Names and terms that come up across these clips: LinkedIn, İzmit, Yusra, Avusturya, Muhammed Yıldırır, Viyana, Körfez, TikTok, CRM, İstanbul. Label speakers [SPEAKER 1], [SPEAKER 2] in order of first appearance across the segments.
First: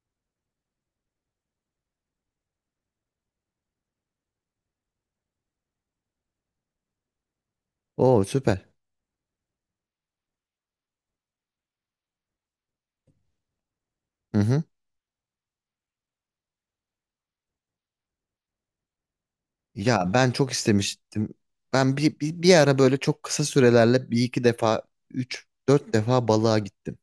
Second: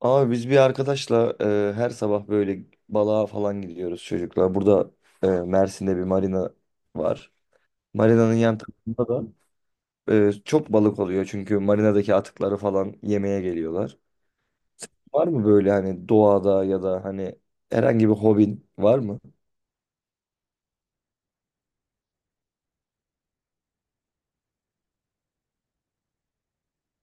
[SPEAKER 1] Abi biz bir arkadaşla her sabah böyle balığa falan gidiyoruz çocuklar. Burada Mersin'de bir marina var.
[SPEAKER 2] Oo
[SPEAKER 1] Marinanın yan
[SPEAKER 2] süper.
[SPEAKER 1] tarafında da çok balık oluyor çünkü marinadaki atıkları falan yemeye geliyorlar.
[SPEAKER 2] Hı hı.
[SPEAKER 1] Var mı böyle hani doğada ya da hani herhangi bir hobin var mı?
[SPEAKER 2] Ya ben çok istemiştim. Ben bir ara böyle çok kısa sürelerle bir iki defa, üç, dört defa balığa gittim.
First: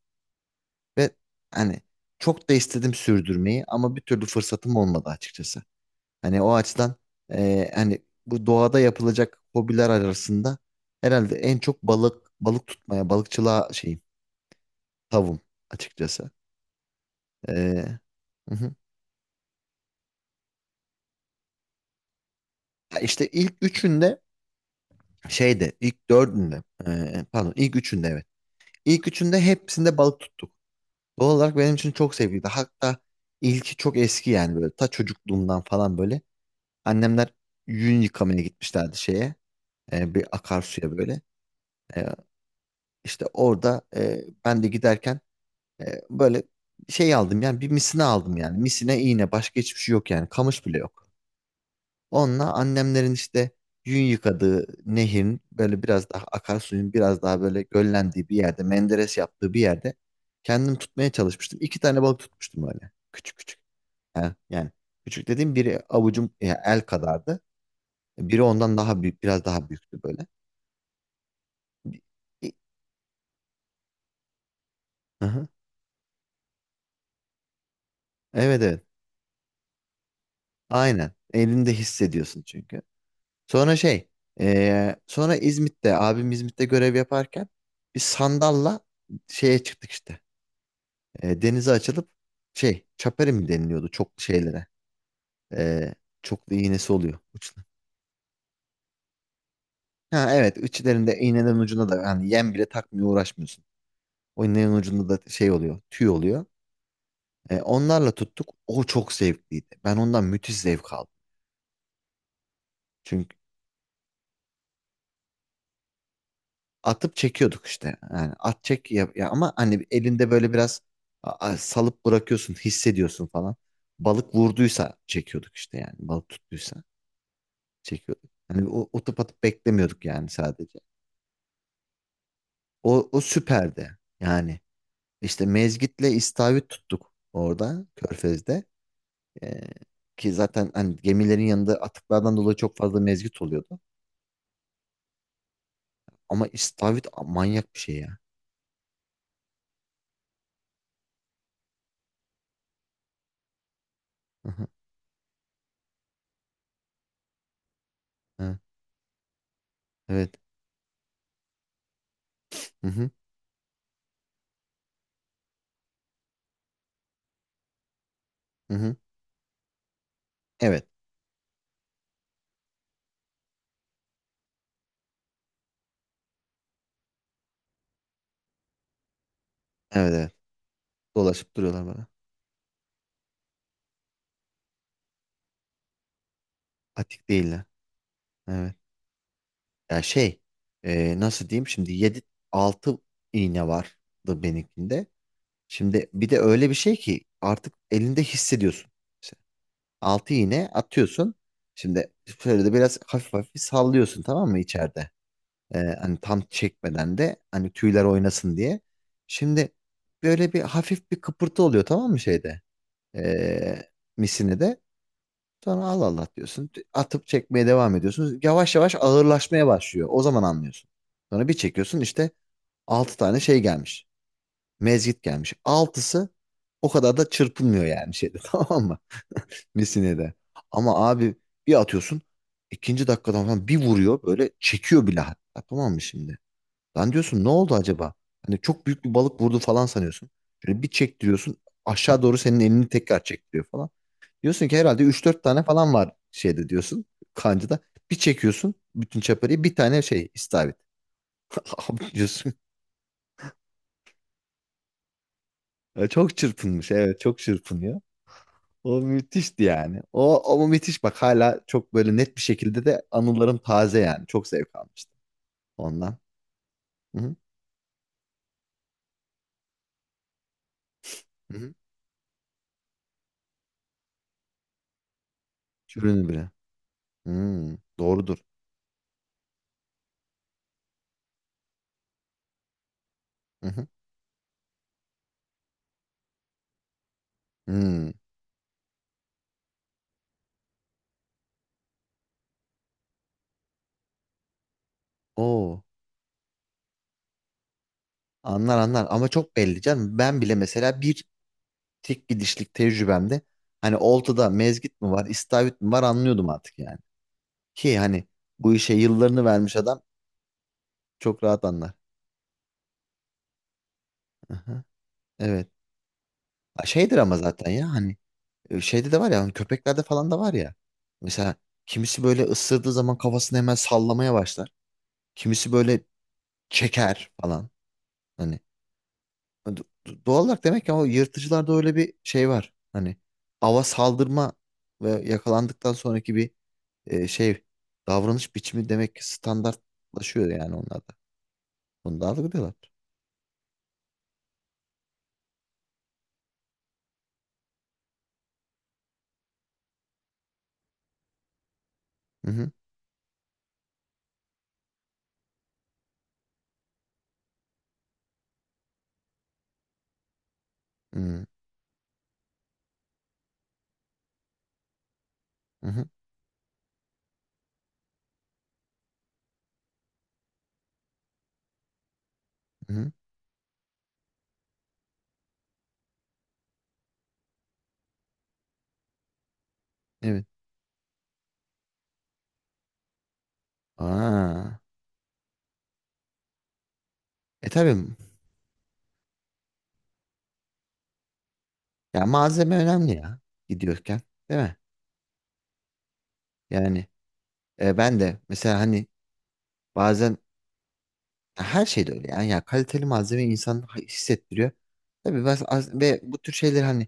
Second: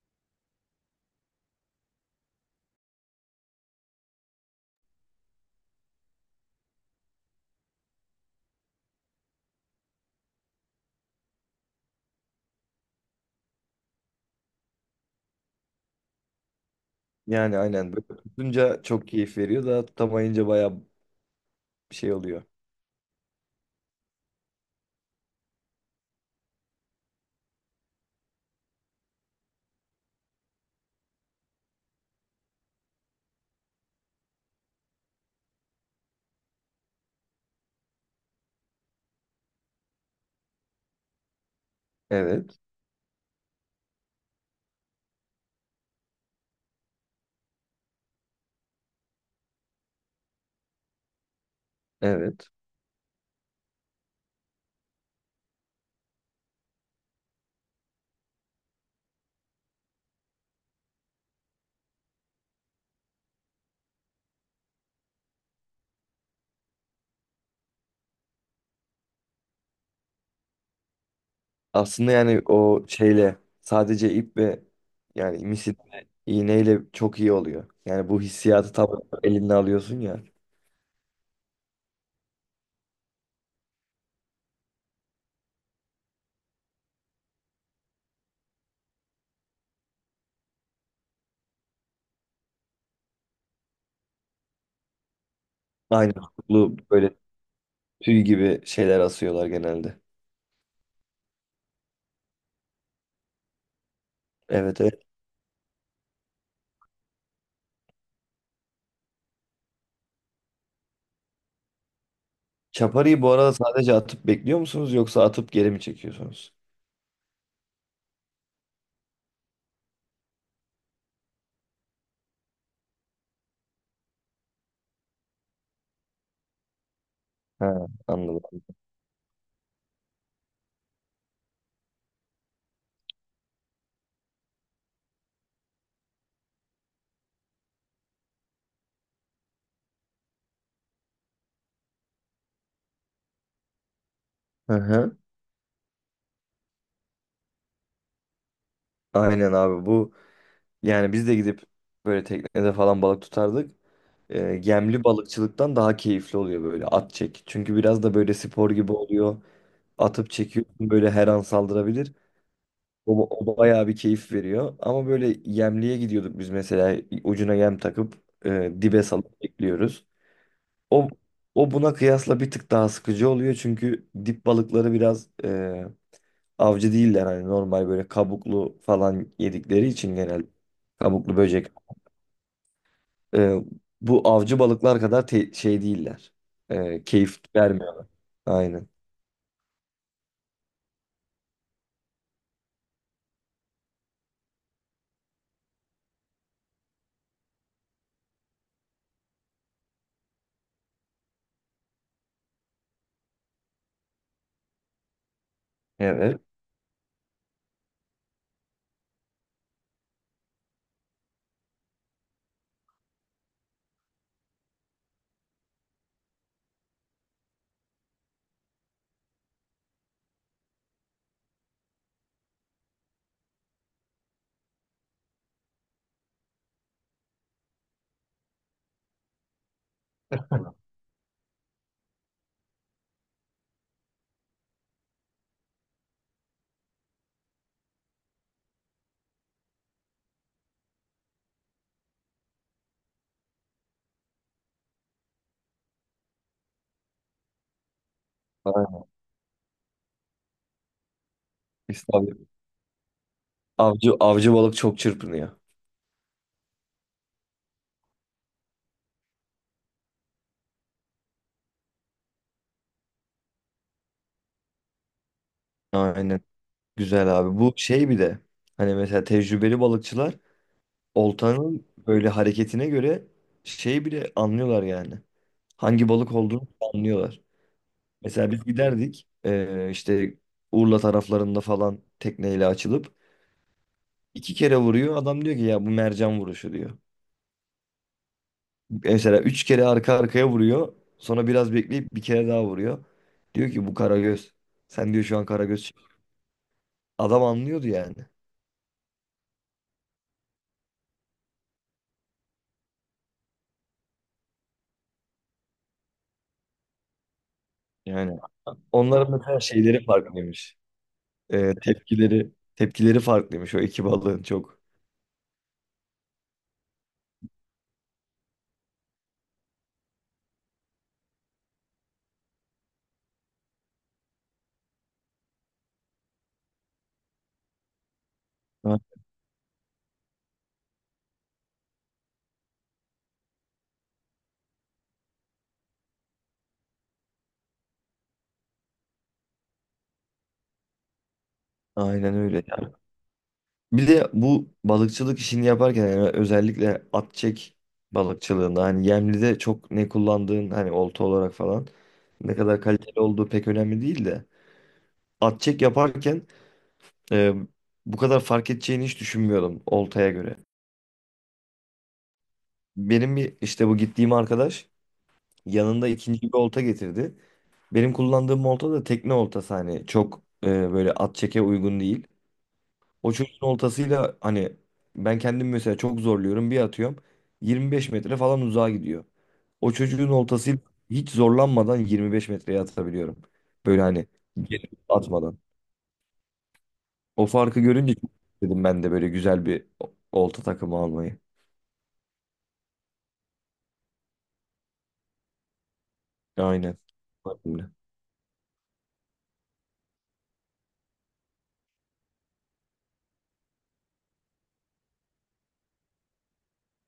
[SPEAKER 2] Ve hani çok da istedim sürdürmeyi ama bir türlü fırsatım olmadı açıkçası. Hani o açıdan, hani bu doğada yapılacak hobiler arasında herhalde en çok balık tutmaya, balıkçılığa şeyim, tavım açıkçası. E,
[SPEAKER 1] Yani aynen böyle
[SPEAKER 2] hı hı.
[SPEAKER 1] tutunca çok keyif veriyor da tutamayınca baya şey oluyor.
[SPEAKER 2] Ya işte ilk üçünde şeyde, ilk dördünde, pardon, ilk üçünde evet. İlk üçünde hepsinde balık tuttuk. Doğal olarak benim için çok sevgiydi. Hatta ilki çok eski, yani böyle ta çocukluğumdan falan böyle. Annemler yün yıkamaya gitmişlerdi şeye, bir akarsuya böyle. E,
[SPEAKER 1] Evet,
[SPEAKER 2] işte orada, ben de giderken, böyle şey aldım yani, bir misine aldım yani. Misine iğne, başka hiçbir şey yok yani, kamış bile yok.
[SPEAKER 1] evet.
[SPEAKER 2] Onunla annemlerin işte yün yıkadığı nehirin böyle biraz daha, akarsuyun biraz daha böyle göllendiği bir yerde, menderes yaptığı bir yerde kendim tutmaya çalışmıştım. İki tane balık tutmuştum öyle. Küçük küçük. Yani, küçük dediğim biri avucum ya el kadardı. Biri ondan daha büyük, biraz daha büyüktü böyle. Bir-
[SPEAKER 1] Aslında yani
[SPEAKER 2] bir-
[SPEAKER 1] o şeyle sadece ip ve yani
[SPEAKER 2] hı.
[SPEAKER 1] misil ve iğneyle çok iyi oluyor. Yani bu
[SPEAKER 2] Evet,
[SPEAKER 1] hissiyatı
[SPEAKER 2] evet.
[SPEAKER 1] tam elinde alıyorsun ya.
[SPEAKER 2] Aynen. Elinde hissediyorsun çünkü. Sonra şey, sonra İzmit'te, abim İzmit'te görev yaparken bir sandalla şeye çıktık işte. E, denize açılıp şey, çaperi mi deniliyordu çok şeylere. E,
[SPEAKER 1] Aynı
[SPEAKER 2] çok da
[SPEAKER 1] tutuklu
[SPEAKER 2] iğnesi
[SPEAKER 1] böyle
[SPEAKER 2] oluyor uçta.
[SPEAKER 1] tüy gibi şeyler asıyorlar genelde.
[SPEAKER 2] Ha evet, içlerinde, iğnenin ucunda da hani yem bile takmıyor, uğraşmıyorsun. O iğnenin
[SPEAKER 1] Evet, evet.
[SPEAKER 2] ucunda da şey oluyor, tüy oluyor. E, onlarla tuttuk, o çok zevkliydi. Ben ondan müthiş zevk aldım.
[SPEAKER 1] Çaparıyı bu
[SPEAKER 2] Çünkü
[SPEAKER 1] arada sadece atıp bekliyor musunuz yoksa atıp geri mi çekiyorsunuz?
[SPEAKER 2] atıp çekiyorduk işte. Yani at çek ya, ama hani elinde böyle biraz salıp bırakıyorsun, hissediyorsun falan. Balık vurduysa çekiyorduk işte, yani balık tuttuysa
[SPEAKER 1] Ha,
[SPEAKER 2] çekiyorduk.
[SPEAKER 1] anladım.
[SPEAKER 2] Hani o atıp atıp beklemiyorduk yani sadece. O süperdi. Yani işte mezgitle istavrit tuttuk orada, Körfez'de. Ee, ki zaten hani gemilerin yanında atıklardan dolayı çok fazla mezgit oluyordu.
[SPEAKER 1] Hı hı.
[SPEAKER 2] Ama istavrit, manyak bir şey ya.
[SPEAKER 1] Aynen abi bu yani biz de gidip böyle teknede falan balık tutardık.
[SPEAKER 2] Hı hı,
[SPEAKER 1] Gemli balıkçılıktan daha keyifli oluyor böyle at çek. Çünkü biraz da böyle
[SPEAKER 2] hı,
[SPEAKER 1] spor gibi oluyor. Atıp
[SPEAKER 2] evet.
[SPEAKER 1] çekiyorsun böyle her an saldırabilir.
[SPEAKER 2] Hı hı,
[SPEAKER 1] O bayağı bir keyif veriyor. Ama böyle yemliğe gidiyorduk biz mesela ucuna yem takıp
[SPEAKER 2] hı hı.
[SPEAKER 1] dibe salıp bekliyoruz.
[SPEAKER 2] Evet.
[SPEAKER 1] O, o buna kıyasla bir tık daha sıkıcı oluyor çünkü dip balıkları biraz avcı değiller hani normal böyle kabuklu falan yedikleri
[SPEAKER 2] Evet,
[SPEAKER 1] için
[SPEAKER 2] evet.
[SPEAKER 1] genelde kabuklu
[SPEAKER 2] Dolaşıp
[SPEAKER 1] böcek.
[SPEAKER 2] duruyorlar bana.
[SPEAKER 1] E, Bu avcı balıklar kadar şey değiller.
[SPEAKER 2] Atik
[SPEAKER 1] Keyif
[SPEAKER 2] değiller.
[SPEAKER 1] vermiyor.
[SPEAKER 2] Evet.
[SPEAKER 1] Aynen.
[SPEAKER 2] Ya şey, nasıl diyeyim şimdi, 7 6 iğne vardı benimkinde. Şimdi bir de öyle bir şey ki artık elinde hissediyorsun. Altı iğne atıyorsun. Şimdi şöyle de biraz hafif hafif sallıyorsun, tamam mı, içeride? Hani tam
[SPEAKER 1] Evet.
[SPEAKER 2] çekmeden de, hani tüyler oynasın diye. Şimdi böyle bir hafif bir kıpırtı oluyor, tamam mı, şeyde? Ee, misini de. Sonra Allah Allah diyorsun. Atıp çekmeye devam ediyorsun. Yavaş yavaş ağırlaşmaya başlıyor. O zaman anlıyorsun. Sonra bir çekiyorsun, işte altı tane şey gelmiş. Mezgit gelmiş. Altısı o kadar da çırpınmıyor yani şeyde tamam mı? Messine'de. Ama abi bir atıyorsun, ikinci dakikadan falan bir vuruyor, böyle çekiyor bile hatta, tamam mı şimdi? Lan diyorsun, ne oldu acaba? Hani çok büyük bir balık vurdu falan sanıyorsun. Şöyle bir çektiriyorsun, aşağı doğru senin elini tekrar çektiriyor falan. Diyorsun ki herhalde üç dört tane falan var şeyde, diyorsun, kancada. Bir çekiyorsun bütün çapariyi, bir tane şey, istavrit.
[SPEAKER 1] Biz
[SPEAKER 2] Abi
[SPEAKER 1] Avcı,
[SPEAKER 2] diyorsun.
[SPEAKER 1] avcı, avcı balık çok çırpınıyor.
[SPEAKER 2] Ya, çok çırpınmış, evet, çok çırpınıyor. O müthişti yani. O müthiş, bak hala çok böyle net bir şekilde de anılarım taze yani. Çok zevk almıştım ondan.
[SPEAKER 1] Aynen.
[SPEAKER 2] Hı hı.
[SPEAKER 1] Güzel abi. Bu şey bir de hani mesela tecrübeli balıkçılar
[SPEAKER 2] Hı hı.
[SPEAKER 1] oltanın böyle hareketine göre şey bile anlıyorlar yani. Hangi
[SPEAKER 2] Şürünü
[SPEAKER 1] balık
[SPEAKER 2] bile.
[SPEAKER 1] olduğunu anlıyorlar.
[SPEAKER 2] Hmm, doğrudur.
[SPEAKER 1] Mesela biz giderdik işte Urla taraflarında falan tekneyle açılıp
[SPEAKER 2] Hı hı.
[SPEAKER 1] iki kere vuruyor. Adam diyor ki ya bu mercan vuruşu diyor.
[SPEAKER 2] Hmm.
[SPEAKER 1] Mesela üç kere arka arkaya vuruyor. Sonra biraz bekleyip bir kere daha vuruyor. Diyor ki bu karagöz. Sen diyor şu an
[SPEAKER 2] Oo,
[SPEAKER 1] karagöz. Adam anlıyordu yani.
[SPEAKER 2] anlar anlar ama çok belli canım. Ben bile mesela bir tek gidişlik tecrübemde hani oltada mezgit mi var, istavrit mi var, anlıyordum artık yani. Ki hani
[SPEAKER 1] Yani
[SPEAKER 2] bu işe
[SPEAKER 1] onların
[SPEAKER 2] yıllarını
[SPEAKER 1] mesela
[SPEAKER 2] vermiş adam
[SPEAKER 1] şeyleri farklıymış.
[SPEAKER 2] çok rahat anlar.
[SPEAKER 1] Tepkileri tepkileri farklıymış o iki balığın çok.
[SPEAKER 2] Hı. Evet. Ha, şeydir ama zaten, ya hani, E, Şeyde de var ya, hani köpeklerde falan da var ya. Mesela kimisi böyle ısırdığı zaman kafasını hemen sallamaya başlar. Kimisi böyle çeker falan. Hani,
[SPEAKER 1] Ha,
[SPEAKER 2] Doğal olarak demek ki o yırtıcılarda öyle bir şey var. Hani ava saldırma ve yakalandıktan sonraki bir, şey, davranış biçimi demek ki standartlaşıyor yani onlarda. Bunu da
[SPEAKER 1] aynen öyle
[SPEAKER 2] algılıyorlar.
[SPEAKER 1] ya. Bir de bu balıkçılık işini yaparken yani özellikle at çek balıkçılığında hani yemlide çok ne kullandığın hani olta olarak falan
[SPEAKER 2] Hı
[SPEAKER 1] ne
[SPEAKER 2] hı.
[SPEAKER 1] kadar kaliteli olduğu pek önemli değil de at çek yaparken e, bu kadar fark edeceğini hiç düşünmüyordum oltaya göre.
[SPEAKER 2] Hı
[SPEAKER 1] Benim bir işte bu gittiğim arkadaş
[SPEAKER 2] hı.
[SPEAKER 1] yanında ikinci bir olta getirdi. Benim kullandığım olta da tekne oltası hani çok böyle at çeke uygun değil.
[SPEAKER 2] Hı hı.
[SPEAKER 1] O çocuğun oltasıyla hani ben kendim mesela çok zorluyorum bir atıyorum 25 metre falan uzağa gidiyor. O çocuğun
[SPEAKER 2] Evet.
[SPEAKER 1] oltasıyla hiç zorlanmadan 25 metreye atabiliyorum. Böyle hani
[SPEAKER 2] Aa.
[SPEAKER 1] gelip atmadan. O
[SPEAKER 2] E
[SPEAKER 1] farkı
[SPEAKER 2] tabii.
[SPEAKER 1] görünce çok dedim ben de böyle güzel bir olta takımı almayı.
[SPEAKER 2] Ya malzeme önemli ya, gidiyorken, değil mi?
[SPEAKER 1] Aynen.
[SPEAKER 2] Yani,
[SPEAKER 1] Aynen.
[SPEAKER 2] Ben de mesela hani bazen, her şeyde öyle yani, ya kaliteli malzeme insan hissettiriyor. Tabii ben ve bu tür şeyleri hani,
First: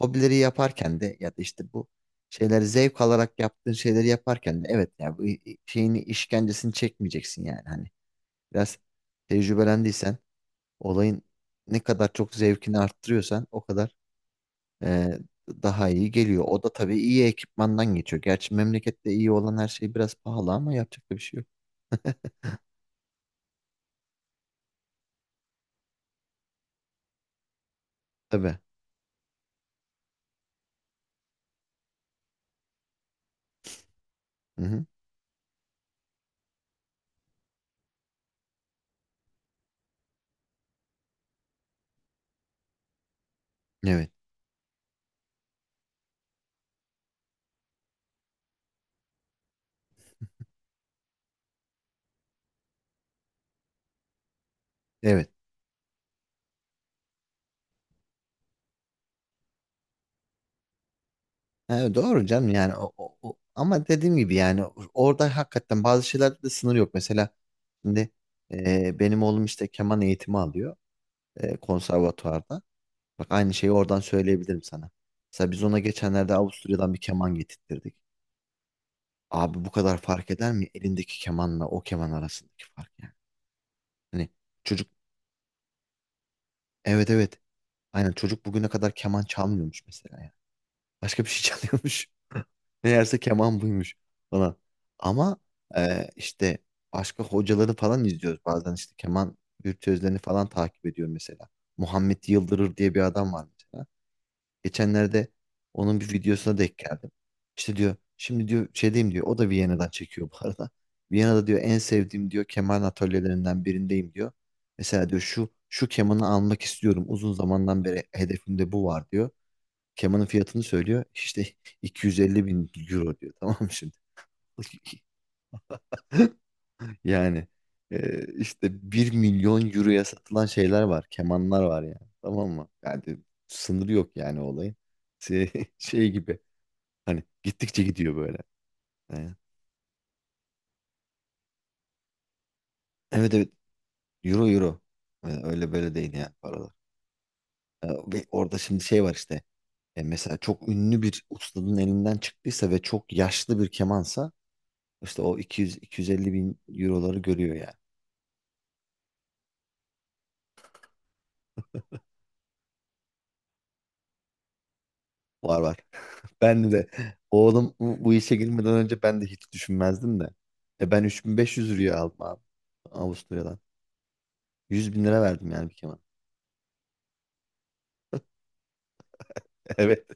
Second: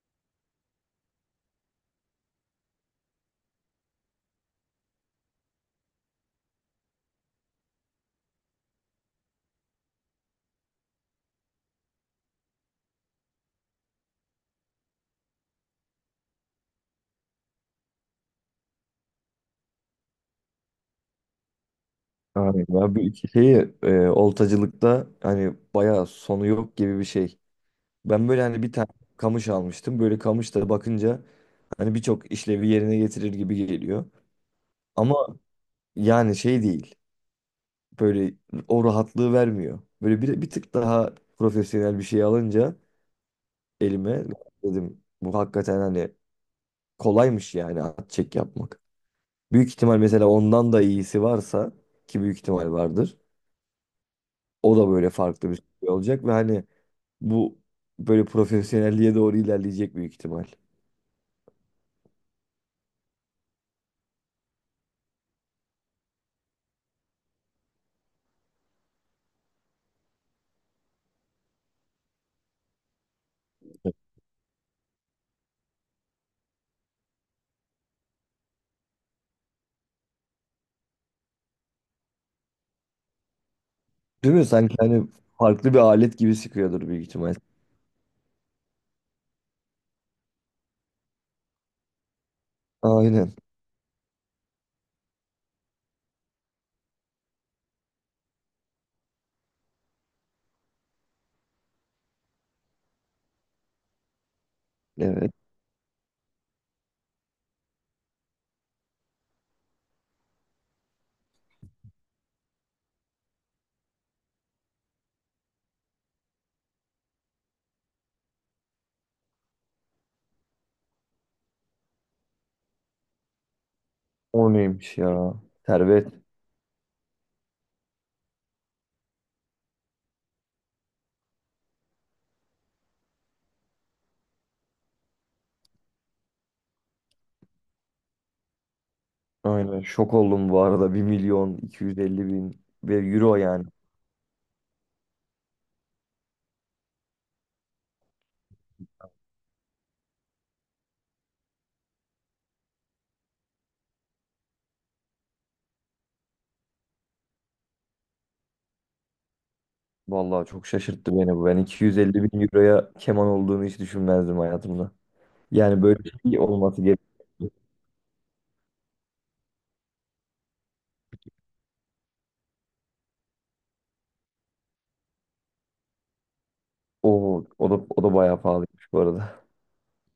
[SPEAKER 2] hobileri yaparken de, ya da işte bu şeyleri zevk alarak yaptığın şeyleri yaparken de, evet ya, bu şeyini, işkencesini çekmeyeceksin yani, hani biraz tecrübelendiysen, olayın ne kadar çok zevkini arttırıyorsan o kadar, e, daha iyi geliyor. O da tabii iyi ekipmandan geçiyor. Gerçi memlekette iyi olan her şey biraz pahalı, ama yapacak da bir şey yok.
[SPEAKER 1] Aynen. Ya bu iki şeyi oltacılıkta hani bayağı sonu yok gibi bir şey. Ben böyle
[SPEAKER 2] Tabii.
[SPEAKER 1] hani bir tane kamış almıştım. Böyle kamış da bakınca hani birçok işlevi yerine getirir gibi geliyor.
[SPEAKER 2] Hı hı.
[SPEAKER 1] Ama yani şey değil. Böyle o rahatlığı vermiyor. Böyle bir tık daha profesyonel bir şey alınca
[SPEAKER 2] Evet,
[SPEAKER 1] elime dedim bu hakikaten hani kolaymış yani at çek yapmak. Büyük ihtimal mesela ondan da iyisi varsa ki büyük ihtimal vardır. O da böyle
[SPEAKER 2] evet.
[SPEAKER 1] farklı bir şey olacak ve hani bu böyle profesyonelliğe doğru ilerleyecek büyük ihtimal.
[SPEAKER 2] Ha, doğru canım, yani ama dediğim gibi yani, orada hakikaten bazı şeylerde de sınır yok. Mesela şimdi, benim oğlum işte keman eğitimi alıyor, konservatuvarda. Bak aynı şeyi oradan söyleyebilirim sana. Mesela biz ona geçenlerde Avusturya'dan bir keman getirttirdik. Abi bu kadar fark eder mi, elindeki kemanla o keman arasındaki fark yani. Hani
[SPEAKER 1] Değil mi? Sanki
[SPEAKER 2] çocuk,
[SPEAKER 1] hani farklı bir alet gibi sıkıyordur büyük
[SPEAKER 2] evet,
[SPEAKER 1] ihtimal.
[SPEAKER 2] evet, aynen, çocuk bugüne kadar keman çalmıyormuş mesela yani. Başka bir şey çalıyormuş. Meğerse
[SPEAKER 1] Aynen.
[SPEAKER 2] keman buymuş falan. Ama, işte başka hocaları falan izliyoruz. Bazen işte keman virtüözlerini falan takip ediyorum mesela. Muhammed Yıldırır diye bir adam var mesela. Geçenlerde
[SPEAKER 1] Evet.
[SPEAKER 2] onun bir videosuna denk geldim. İşte diyor, şimdi diyor şey diyeyim diyor. O da Viyana'dan çekiyor bu arada. Viyana'da diyor en sevdiğim diyor keman atölyelerinden birindeyim diyor. Mesela diyor şu şu kemanı almak istiyorum. Uzun zamandan beri hedefimde bu var diyor. Kemanın fiyatını söylüyor. İşte 250 bin euro diyor. Tamam mı şimdi?
[SPEAKER 1] O neymiş ya? Servet.
[SPEAKER 2] Yani, işte bir milyon euroya satılan şeyler var. Kemanlar var yani. Tamam mı? Yani sınırı yok yani olayın. Şey, şey gibi. Hani gittikçe gidiyor böyle. E,
[SPEAKER 1] Aynen. Şok oldum bu arada. 1.250.000 ve
[SPEAKER 2] Evet
[SPEAKER 1] euro
[SPEAKER 2] evet.
[SPEAKER 1] yani.
[SPEAKER 2] Euro, euro. E, Öyle böyle değil yani paralar. E, Ve orada şimdi şey var işte. E, mesela çok ünlü bir ustanın elinden çıktıysa ve çok yaşlı bir kemansa, işte o 200-250 bin euroları görüyor yani.
[SPEAKER 1] Vallahi çok şaşırttı beni bu. Ben 250 bin euroya keman olduğunu hiç düşünmezdim hayatımda.
[SPEAKER 2] Var var.
[SPEAKER 1] Yani böyle bir şey
[SPEAKER 2] Ben
[SPEAKER 1] olması
[SPEAKER 2] de
[SPEAKER 1] gerek.
[SPEAKER 2] oğlum, bu işe girmeden önce ben de hiç düşünmezdim de. Ben 3500 liraya aldım abi, Avusturya'dan. 100 bin lira verdim yani bir keman.
[SPEAKER 1] O da bayağı pahalıymış bu arada.
[SPEAKER 2] Evet.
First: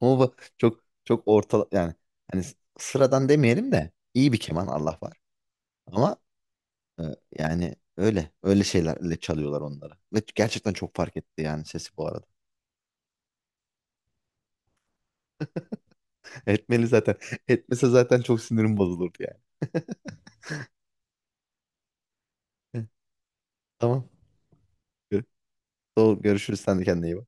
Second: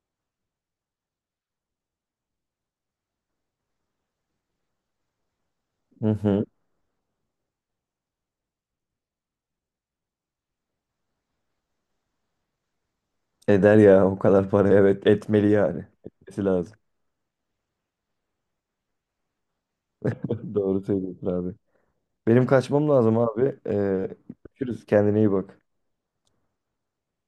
[SPEAKER 2] Ama bu çok çok orta yani, hani sıradan demeyelim de, iyi bir keman Allah var.
[SPEAKER 1] Hı
[SPEAKER 2] Ama,
[SPEAKER 1] hı.
[SPEAKER 2] e, yani öyle öyle şeylerle çalıyorlar onları. Ve gerçekten çok fark etti yani sesi bu arada.
[SPEAKER 1] Eder ya o kadar para evet etmeli yani. Etmesi lazım.
[SPEAKER 2] Etmeli zaten. Etmese zaten çok sinirim bozulurdu yani.
[SPEAKER 1] Doğru söylüyorsun abi. Benim kaçmam lazım abi.
[SPEAKER 2] Tamam.
[SPEAKER 1] Görüşürüz. Kendine
[SPEAKER 2] Gör-
[SPEAKER 1] iyi bak.
[SPEAKER 2] Doğru, görüşürüz. Sen de kendine iyi bak.